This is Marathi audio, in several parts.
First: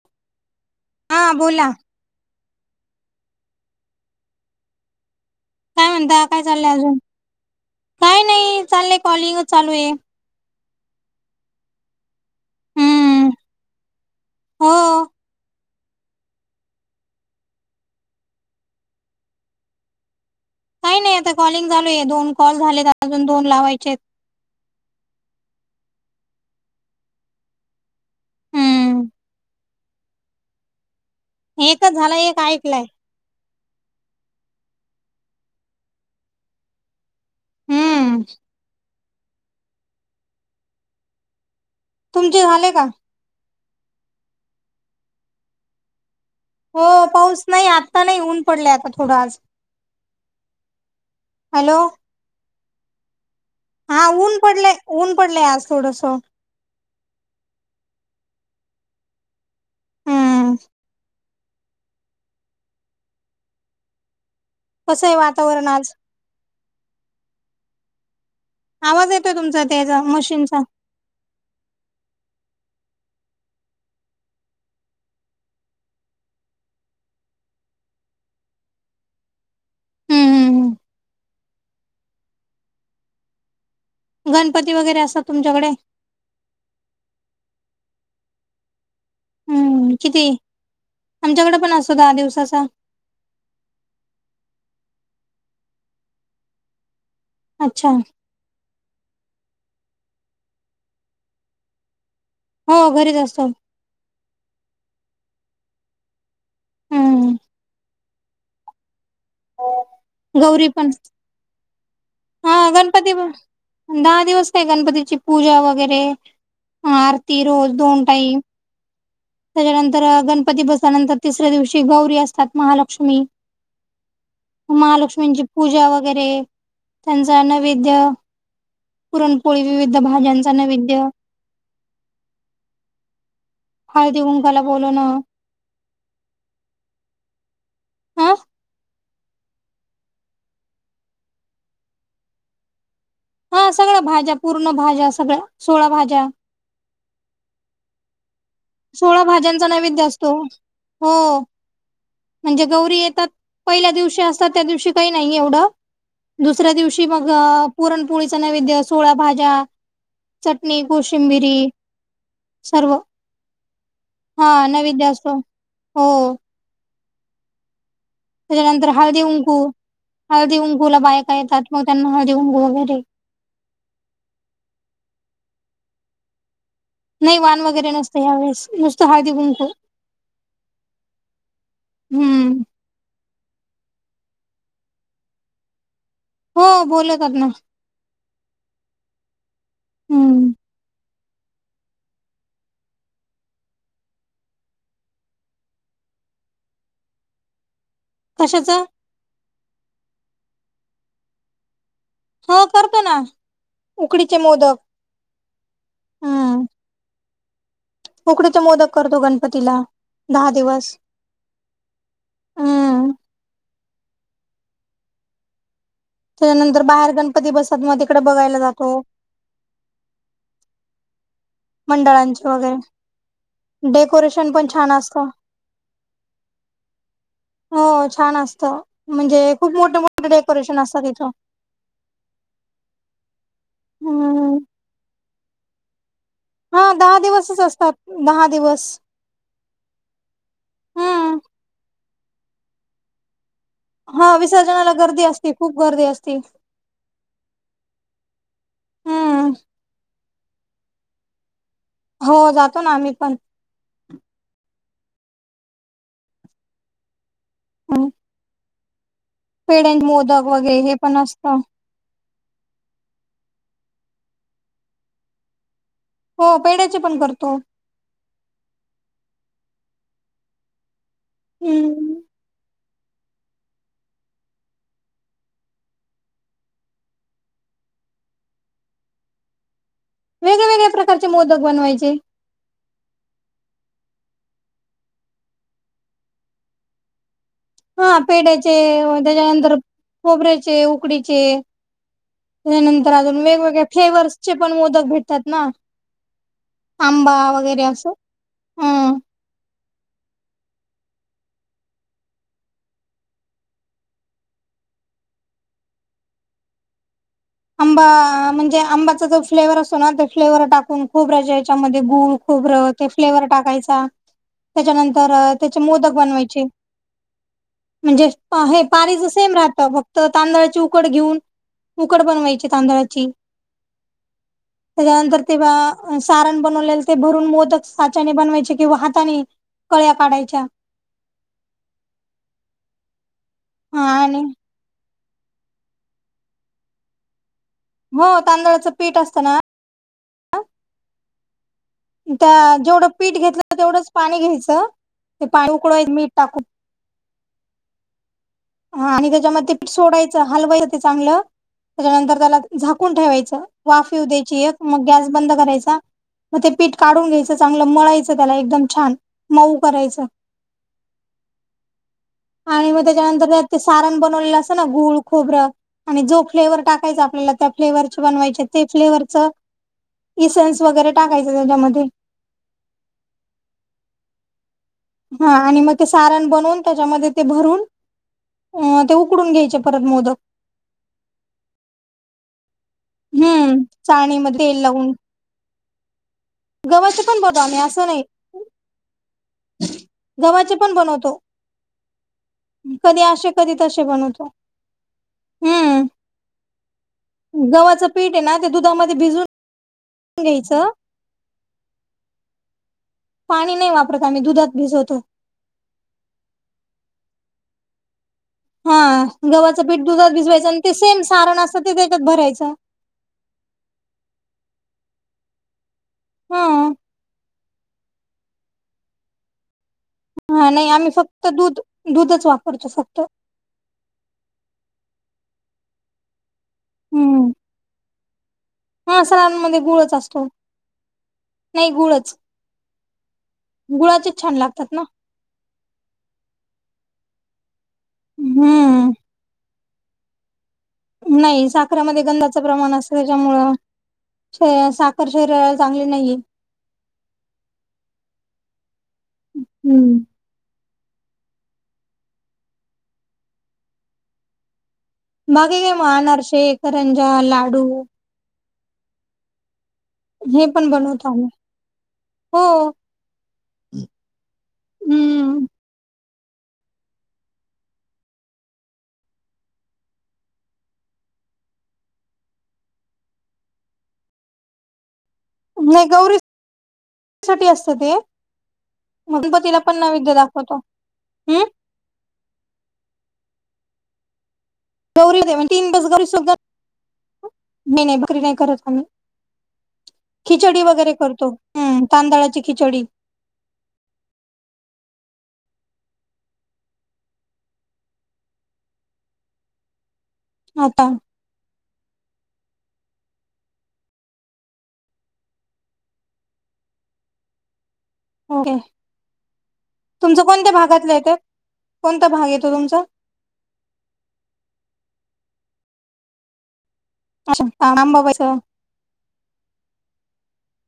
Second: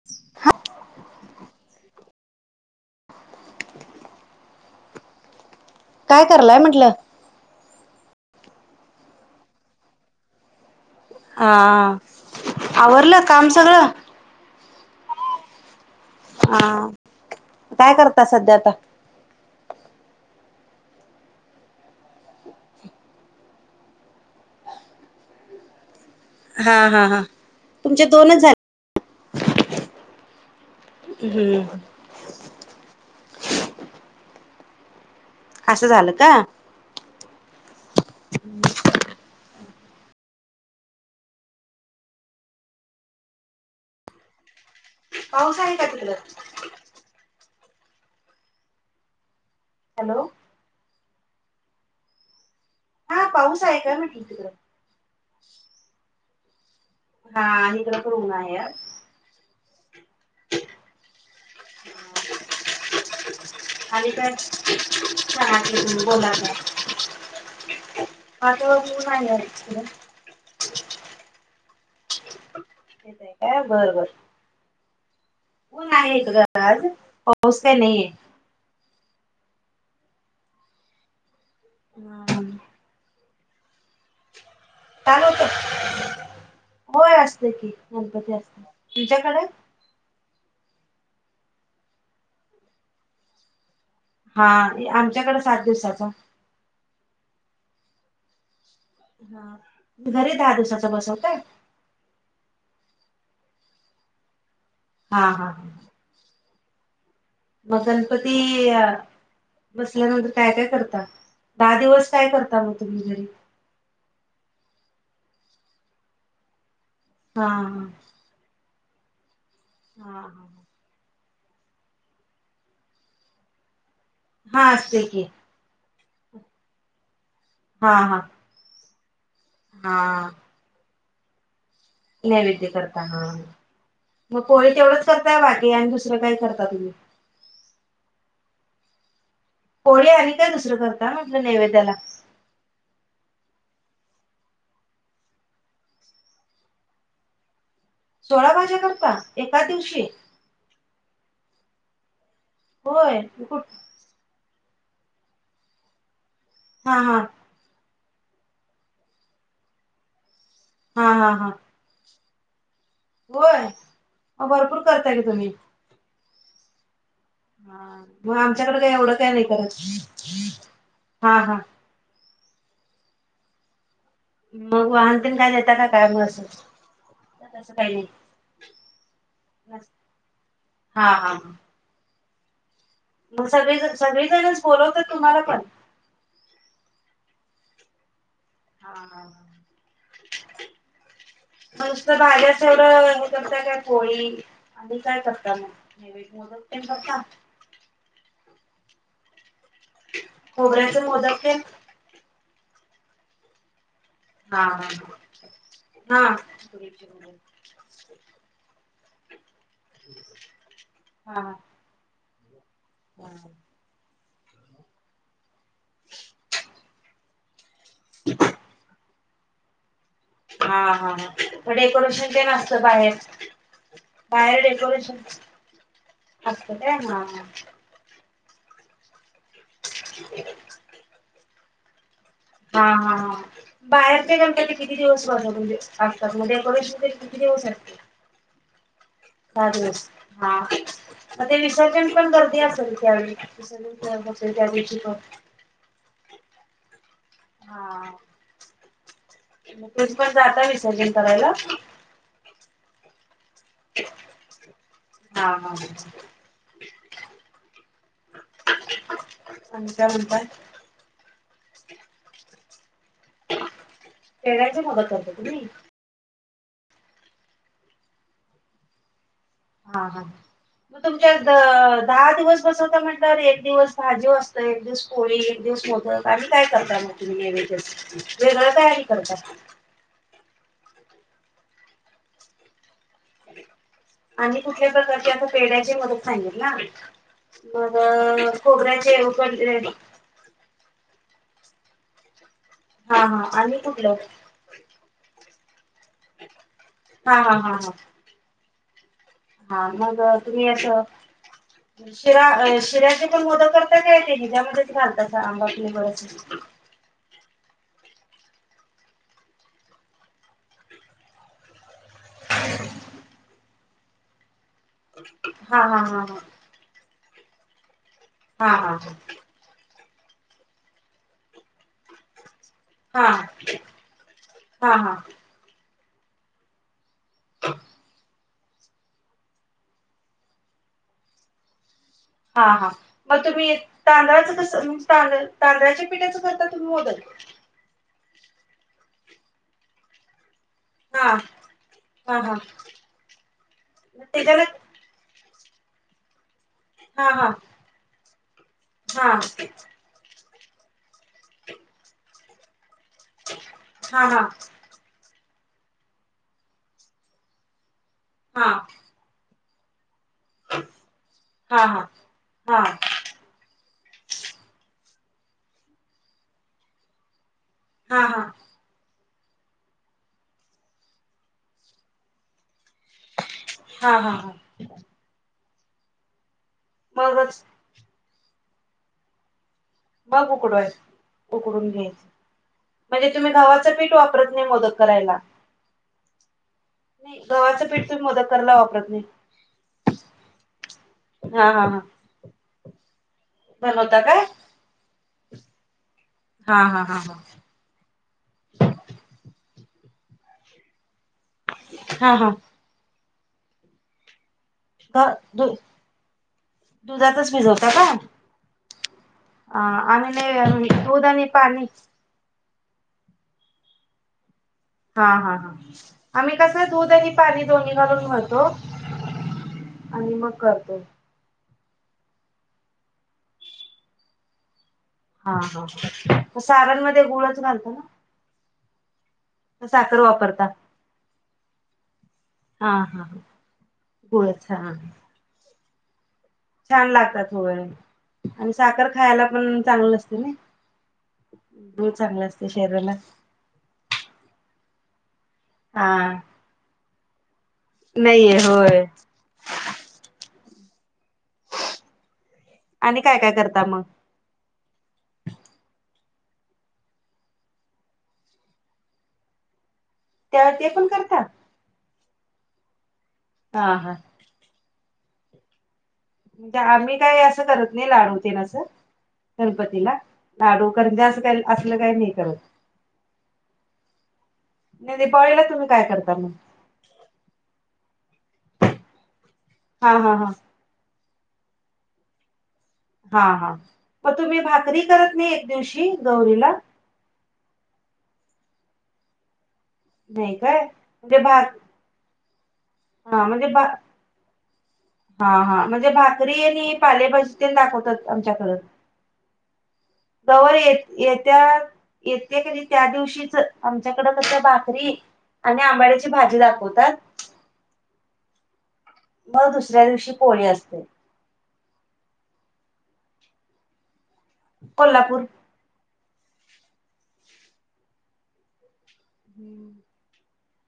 [unintelligible] हां बोला काय म्हणता काय करलाय चाललंय म्हंटलं अजून, काय नाही चाललंय कॉलिंगच चालू आहे. हा, आवरलं हम्म काम सगळं हो, हा, काय करता सध्या आता. काही नाही आता कॉलिंग चालू आहे, दोन कॉल झालेत अजून दोन लावायचेत हा हा हा तुमचे दोनच झाले. हम्म हम्म एकच झाला, एक ऐकलाय. असं झालं का? हम्म तुमचे झाले का? पाऊस आहे का तिकड. हो पाऊस नाही आत्ता नाही ऊन पडलयं आता थोडं आज हॅलो हॅलो हा पाऊस आहे का हा म्हटलं ऊन तिकडं पडलंय ऊन पडलंय आज थोडस. हा इकड पण ऊन आहे आज, हम्म, [unintelligible] खाली काय, कसं हे वातावरण आज. आवाज येतोय तुमचा [unintelligible] त्याचा मशीनचा येतयं का बरबर, ऊन आहे इकडं आज पाऊस काय नाही हे. हम्म हम्म, हम्म. [inaudible] गणपती वगैरे, असतात तुमच्याकडे चालवतयं, होय असते की गणपती असते तुमच्याकडे. किती आमच्याकडे पण असतो दहा दिवसाचा, हा आमच्याकड सात दिवसाचा. अच्छा. हां, घरी दहा दिवसाचा बसवता? हो घरीच असतो. हा हा हा... हम्म मग गणपती बसल्यानंतर काय काय गौरी पण करता? दहा दिवस काय हा करता मग गणपती तुम्ही घरी? पण दहा दिवस काय गणपतीची पूजा वगैरे अ आरती हा रोज हा दोन टाईम त्याच्यानंतर हा हा गणपती बसल्यानंतर तिसऱ्या दिवशी गौरी असतात महालक्ष्मी हा असते की महालक्ष्मींची पूजा वगैरे त्यांचा हा नैवेद्य हा पुरणपोळी, विविध हा भाज्यांचा नैवेद्य नैवेद्य करताना, हा हळदी मग कुंकाला पोळी तेवढंच बोलवणं करताय बाकी आणि दुसरं काय करता तुम्ही? हा पोळी आणि काय दुसरं करता म्हटलं नैवेद्याला? हा सगळ भाज्या, पूर्ण भाज्या सगळ्या, सोळा भाज्या. सोळा भाज्या करता सोळा एका भाज्यांचा दिवशी नैवेद्य असतो हो. म्हणजे गौरी होय येतात, कुठ पहिल्या दिवशी असतात त्या दिवशी काही नाही एवढं. दुसऱ्या हा दिवशी हा मग अ पुरणपोळीचा नैवेद्य, सोळा भाज्या. चटणी, हा हा हा कोशिंबिरी, सर्व. होय? हा मग भरपूर नवैद्य करता की असतो, तुम्ही हो. हां. म त्याच्यानंतर हळदी कुंकू,, हळदी कुंकू ला हा बायका हा येतात मग त्यांना हळदी कुंकू मग वान तेन काय देता? काय म अस नाही वान वगैरे नसतं ह्या वेळेस, नुसतं हळदी कुंकू. हां हां. हम्म. मग सगळीज, सगळीजणच बोलवतय तुम्हाला पण? हो बोलवतात ना. हां हां. हम्म नुसतं भाज्याच एवढं हे करता का पोळी? आणि काय करता मग? नैवेद्य मोदक तेन करता? कशाचं? खोबऱ्याच मोदक तेन? हो करतो ना. उकडीचे हां मोदक हां हां. हम्म उकडीचे मोदक करतो गणपतीला दहा दिवस. हा हम्म [inaudible] [inaudible] त्यानंतर बाहेर गणपती बसतात ना तिकडं बघायला जातो. हा हा हा. डेकोरेशन मंडळांचे तेन असत वगैरे बाहेर, डेकोरेशन बाहेर पण छान डेकोरेशन असतं आसत काय? हा, हा. हो छान असतं. म्हणजे खूप मोठे मोठे डेकोरेशन असतात इथं. हा हा, बाहेरचे हम्म. गणपती किती दिवस बत म्हणजे असतात, मग हा डेकोरेशन तेन दहा किती दिवसच दिवस असतात असतं? दहा दिवस. दहा दिवस हा, हम्म. म ते विसर्जन पण गर्दी असेल त्या वेळी? विसर्जन हा करत असेल विसर्जनाला गर्दी असती खूप गर्दी असती. हां. हम्म मग तुम्ही पण जाता विसर्जन करायला? हो जातो ना आम्ही पण. हा हां. आणि [inaudible] पेडे, काय म्हणताय मोदक वगैरे हे पण असतं. पेढ्याचे मोदक करता तुम्ही? हो, पेड्याचे पण करतो. हा हा, मग तुमच्या हम्म. दहा दिवस बसवता म्हण? तर एक दिवस भाजी असतं, एक दिवस पोळी, एक दिवस मोदक आणि काय करता मग तुम्ही हे? वेगळं तयारी करतंय. वेगवेगळ्या प्रकारचे मोदक बनवायचे. आणि कुठल्या प्रकारची आता पेढ्याचे मोदक खाल्लेत ना? हा मग पेढ्याचे खोबऱ्याचे पण. त्याच्यानंतर खोबऱ्याचे, उकडीचे, त्यानंतर हा अजून हा आणि वेगवेगळे कुठलं फ्लेवर्स चे पण मोदक भेटतात ना, हा आंबा हा हा वगैरे हा असं हं. हा, मग तुम्ही असं. शिरा, शिऱ्याचे पण मोदक करता काय ते, हे ज्यामध्येच घालता आंबा फ्लेवर? ब [unintelligible] आंबा म्हणजे आंब्याचा जो फ्लेवर असतो ना, ते फ्लेवर टाकून खूप राज याच्यामध्ये गूळ खोबरं. ते फ्लेवर टाकायचा. त्याच्यानंतर त्याचे हा मोदक हा बनवायचे म्हणजे हा हे हा पाणीच सेम राहतं, फक्त तांदळाची उकड घेऊन. कड बनवायचे, तांदळाची, हा हा हा हा त्याच्यानंतर तेव्हा सारण बनवलेलं ते भरून, मोदक साच्याने बनवायचे किंवा हाताने. कळ्या काढायच्या. हा हा, मग तुम्ही हा आणि तांदळाचं कसं तांद तांदळाच्या पिठाच करता तुमि मोदक? हो, तांदळाचं पीठ असतं ना हा. हा हा त्या जेवढं पीठ घेतलं तेवढंच पाणी त्याच्याला घ्यायचं, ते पाणी उकडून मीठ टाकू. हा हा. हं, आणि हा त्याच्यामध्ये पीठ सोडायचं, हलवायचं ते चांगलं, त्याच्यानंतर त्याला झा झाकून ठेवायचं, वाफ येऊ हा हा द्यायची एक. मग गॅस बंद करायचा, मग ते पीठ काढून घ्यायचं, चांगलं मळायचं त्याला हा हा एकदम छान. मऊ करायचं हा हा हा आणि मग त्याच्यानंतर. सारण बनवले असं, गूळ खोबरं आणि जो फ्लेवर टाकायचा आपल्याला फ्लेवरचे हा हा बनवायचे, ते फ्लेवरचं इसन्स वगैरे टाकायचं त्याच्यामध्ये. हा हा हा. हा, आणि मग ते सारण बनवून त्याच्यामध्ये ते मगच भरून, ते उकडून घ्यायचे. परत मोदक मग उकडवाय, उकडून घ्यायचं. म्हणजे तुम्ही हम्म गव्हाचं पीठ वापरत नाही मोदक करायला? गव्हाचं नाही पण बघा, गव्हाचं असं पीठ नाही. तुम्ही मोदक करायला वापरत नाही. गव्हाचे पण बनवतो. हा हा हा. कधी असे, कधी तसे बनवता बनवतो, काय? हम्म. हा हा हा हा. गव्हाचं पीठ हाय ना ते दुधामध्ये भिजून घ्यायचं हा हा पाणी नाय वापरत आम्ही दुधात भिजवतो पा दु दुधातच भिजवता काय? हा आ गव्हाचं पीठ आमी नाय दूध आणि पाणीच भरायचा हा हा हा आम्ही हा कस दूध आणि पाणी दोन्ही घालून मळतो आणि मग हा नई करतो. आम्ही फक्त दूध दूधच वापरतो फक्त हा हा मग सारणमध्ये हम्म गुळच घालता हा सणांमध्ये ना गुळच साखर असतो वापरता नाही गुळच हा हा गुळाचेच होय छान लागतात चहा. ना छान लागतात होय आणि साखर हम्म खायला पण चांगलं नसतय नई नाही साखरमध्ये गंधाचं प्रमाण असत त्याच्यामुळं साखर शरीरात. चांगले हा नाहीये नाईये होय. हम्म आणि काय काय करता मग बाकी काय मग आनर शेख करंज्या लाडू. हे त्या ते पण बनवतो करता आम्ही हो. हा हा हम्म म्हणजे आम्ही काय असं करत नाही लाडू तेनं असं गणपतीला लाडू कंरज्या आस का असल काही नाही करत. [unintelligible] दीपवाळीला तुम्ही काय नाही करता गौरी मग? साठी असत ते गणपतीला पण हा नैवेद्य हा हा दाखवतो. हम् हा हा मग तुम्ही भाकरी करत गौरी नाही एक तीन बस दिवशी घरी सो गौरीला नाही नाही भाकरी नाही करत आम्ही. नाही खिचडी काय वगैरे म्हणजे करतो भाक तांदळाची खिचडी हा म्हणजे बा हा हा म्हणजे भाकरी आणि पालेभजी तेनं दाखवतात आमच्याकडं [unintelligible] गवर येत आता येत्या येते की त्या दिवशीच आमच्याकडं कसं भाकरी आणि आंबाड्याची भाजी दाखवतात. ओके मग दुसऱ्या दिवशी तुमचं पोळी कोणत्या असते भागातलं येतं कोणता भाग येतो तुमचा कोल्हापूर अच्छा अंबाबाईचं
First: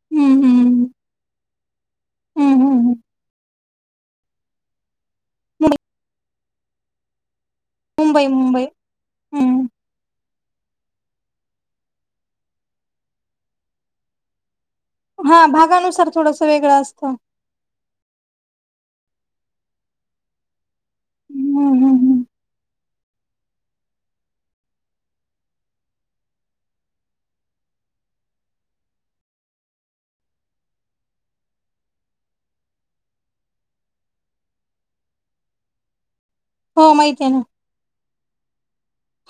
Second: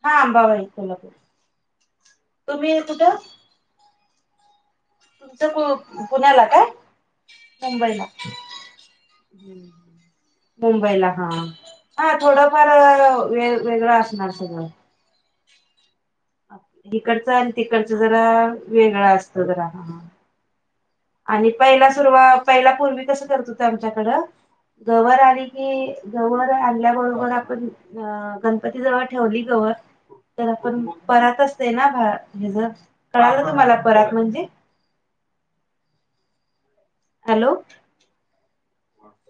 हा हम्म आंबाबाई हम्म. कोल्हापुर हम्म तुम्ही हम्म. कुठं तुमचं कुळ पुण्याला काय मुंबईला. मुंबई मुंबई मुंबई. हम्म. मुंबईला हा हा थोडंफार वे वेगळं असणार सगळं हा भागानुसार थोडंसं इकंडच आणि तिकडचं जरा वेगळं असत जरा आणि हम्म हम्म पहिला हम्म. सुरुवात पहिल्या पूर्वी कसं करत होत आमच्याकडं गवर आली की, गवर आणल्याबरोबर आपण अ, गणपती जवळ ठेवली गवर. तर आपण परात असते ना, भा-हेज कळालं तुम्हाला परात म्हणजे? हा माहित आहे ना. हॅलो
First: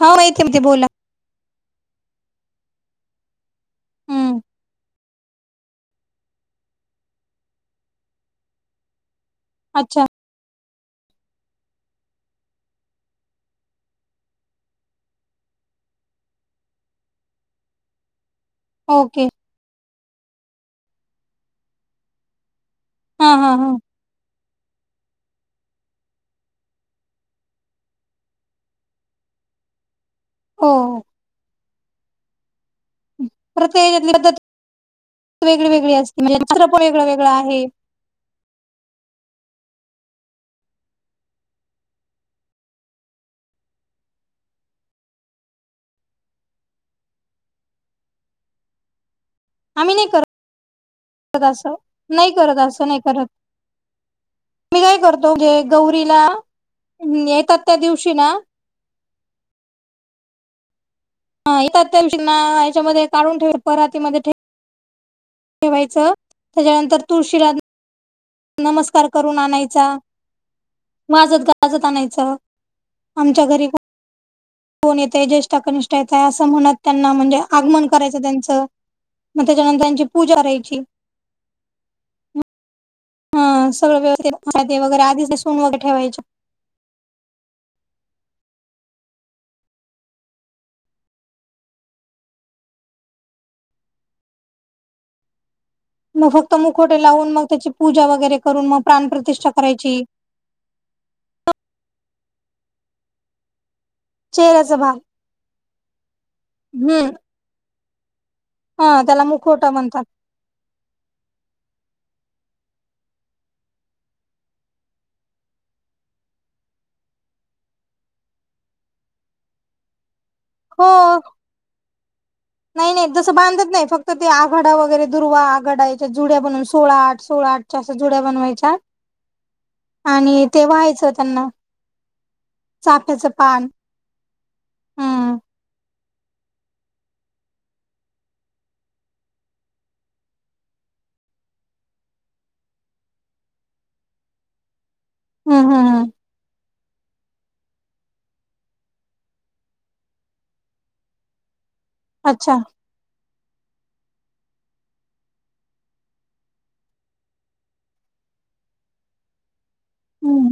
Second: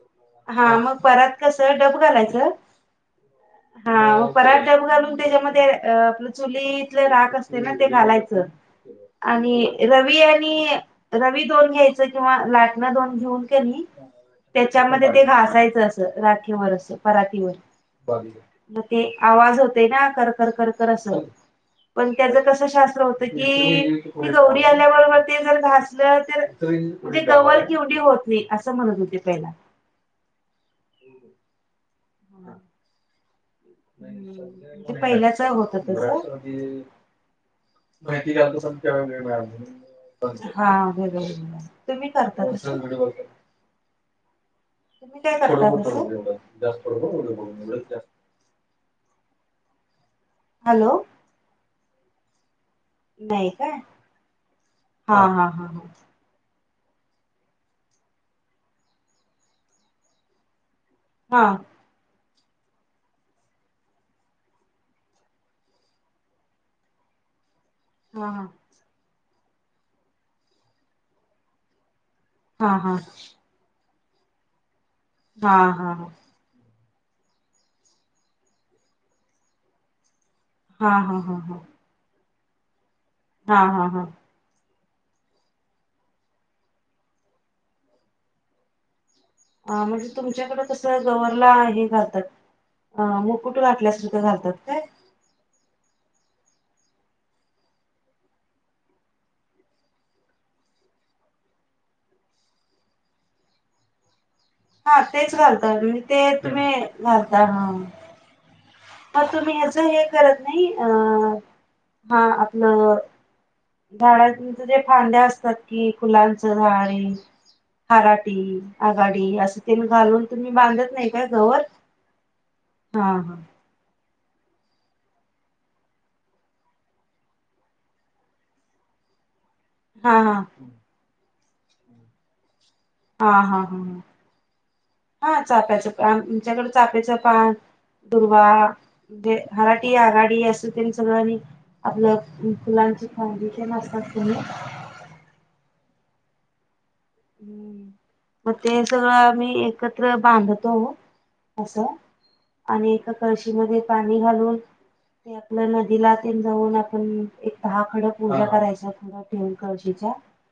हो माहिती माहिती हा, बोला. मग परात कस डब घालायचं. [unintelligible] हा व परात डब घालून त्याच्यामध्ये आपलं चुलीतलं राख असतय ते ना घालायचं. [unintelligible] आणि अच्छा. रवी आणि रवी दोन घ्यायचं किंवा लाटणं दोन घेऊन कणी त्याच्यामध्ये ते घासायचं असं राठीवर, परातीवर वर मग ते ओके. आवाज होतय ना. खर, खर, खर खर असं पण त्याच कस शास्त्र असं होतं हां, हां, हां. की, गौरी आल्या बरोबर ते जर घासलं तर ते गवर किवडी होत नाही, असं म्हणत होते पहिला. हो. [inaudible] ते पहिल्याच होत [inaudible] माहिती जादू सांग वेळ मिळाला तर. हा वेगवेगळ, तुम्ही करता तस? तुम्ही काय करतात तसं. आम्ही नाही करत. हॅलो. असं, नाही करत अस नाही. करत. नाही काय? मी काय हा करतो हा गे गौरीला, येतात त्या दिवशी ना हा येतात त्या दिवशी ना याच्यामध्ये काढून ठेवीन परातीमध्ये ठेव वायचं त्याच्यानंतर तुळशीला हा. नमस्कार करून आणायचा, वाजत -गाजत आणायच. हा, हा. फोन येतय जेष्ठा- हा कनिष्ठा हा येतास. म्हणत त्यांना म्हणजे आगमन करायच त्यांच, मग त्याच्यानंतर त्यांची पूजा करायची. हा, हा, हा, हा. मग हा सगळं हा व्यवस्थित वगैरे आधी समोर ठेवायच्या हा म्हणजे तुमच्याकड कस गवरला हे घालतात. अ, मुकुट घातल्यास तिथं घालतात काय? मग फक्त मुखोटे लावून, मग त्याची पूजा वगैरे करून मग प्राणप्रतिष्ठा करायची. चेअर. हा तेच घालतात, मग ते तुम्ही हम्म घालता. हा हा म, त्याला तुम्ही मुखवटा हेच हे म्हणतात करत नाही, अ हा आपलं झाडांच जे फांद्या असतात की, फुलांचं झाडे हराटी, आघाडी, असं तेन घालून तुम्ही हो बांधत नाही का गवर? नाही, नाही हा तसं हा बांधत नाही फक्त तर ते आघाडा वगैरे दुर्वा आघाडा याच्या जुड्या बनवून सोळा आठ, सोळा आठच्या असा जुड्या बनवायच्या. हा हा आणि ते वाहायचं त्यांना. चाफ्याचं हा, हा, पान हा, हम्म हा चाप्याचं पान, आमच्याकड चाप्याचं पान दुर्वा, ते हराठी आघाडी अस तेन सगळं आणि - आपलं फुलांची फांदी तेन असतात की नाई? हम्म. हम्म. हम्म. हं. मग ते सगळं आम्ही एकत्र बांधतो असं- अच्छा. आणि एका कळशीमधे पाणी घालून- ते आपलं नदीला तेन जाऊन, आपण एक दहा खड पूजा करायच- त्यात ठेवून कळशीच्या. हम्म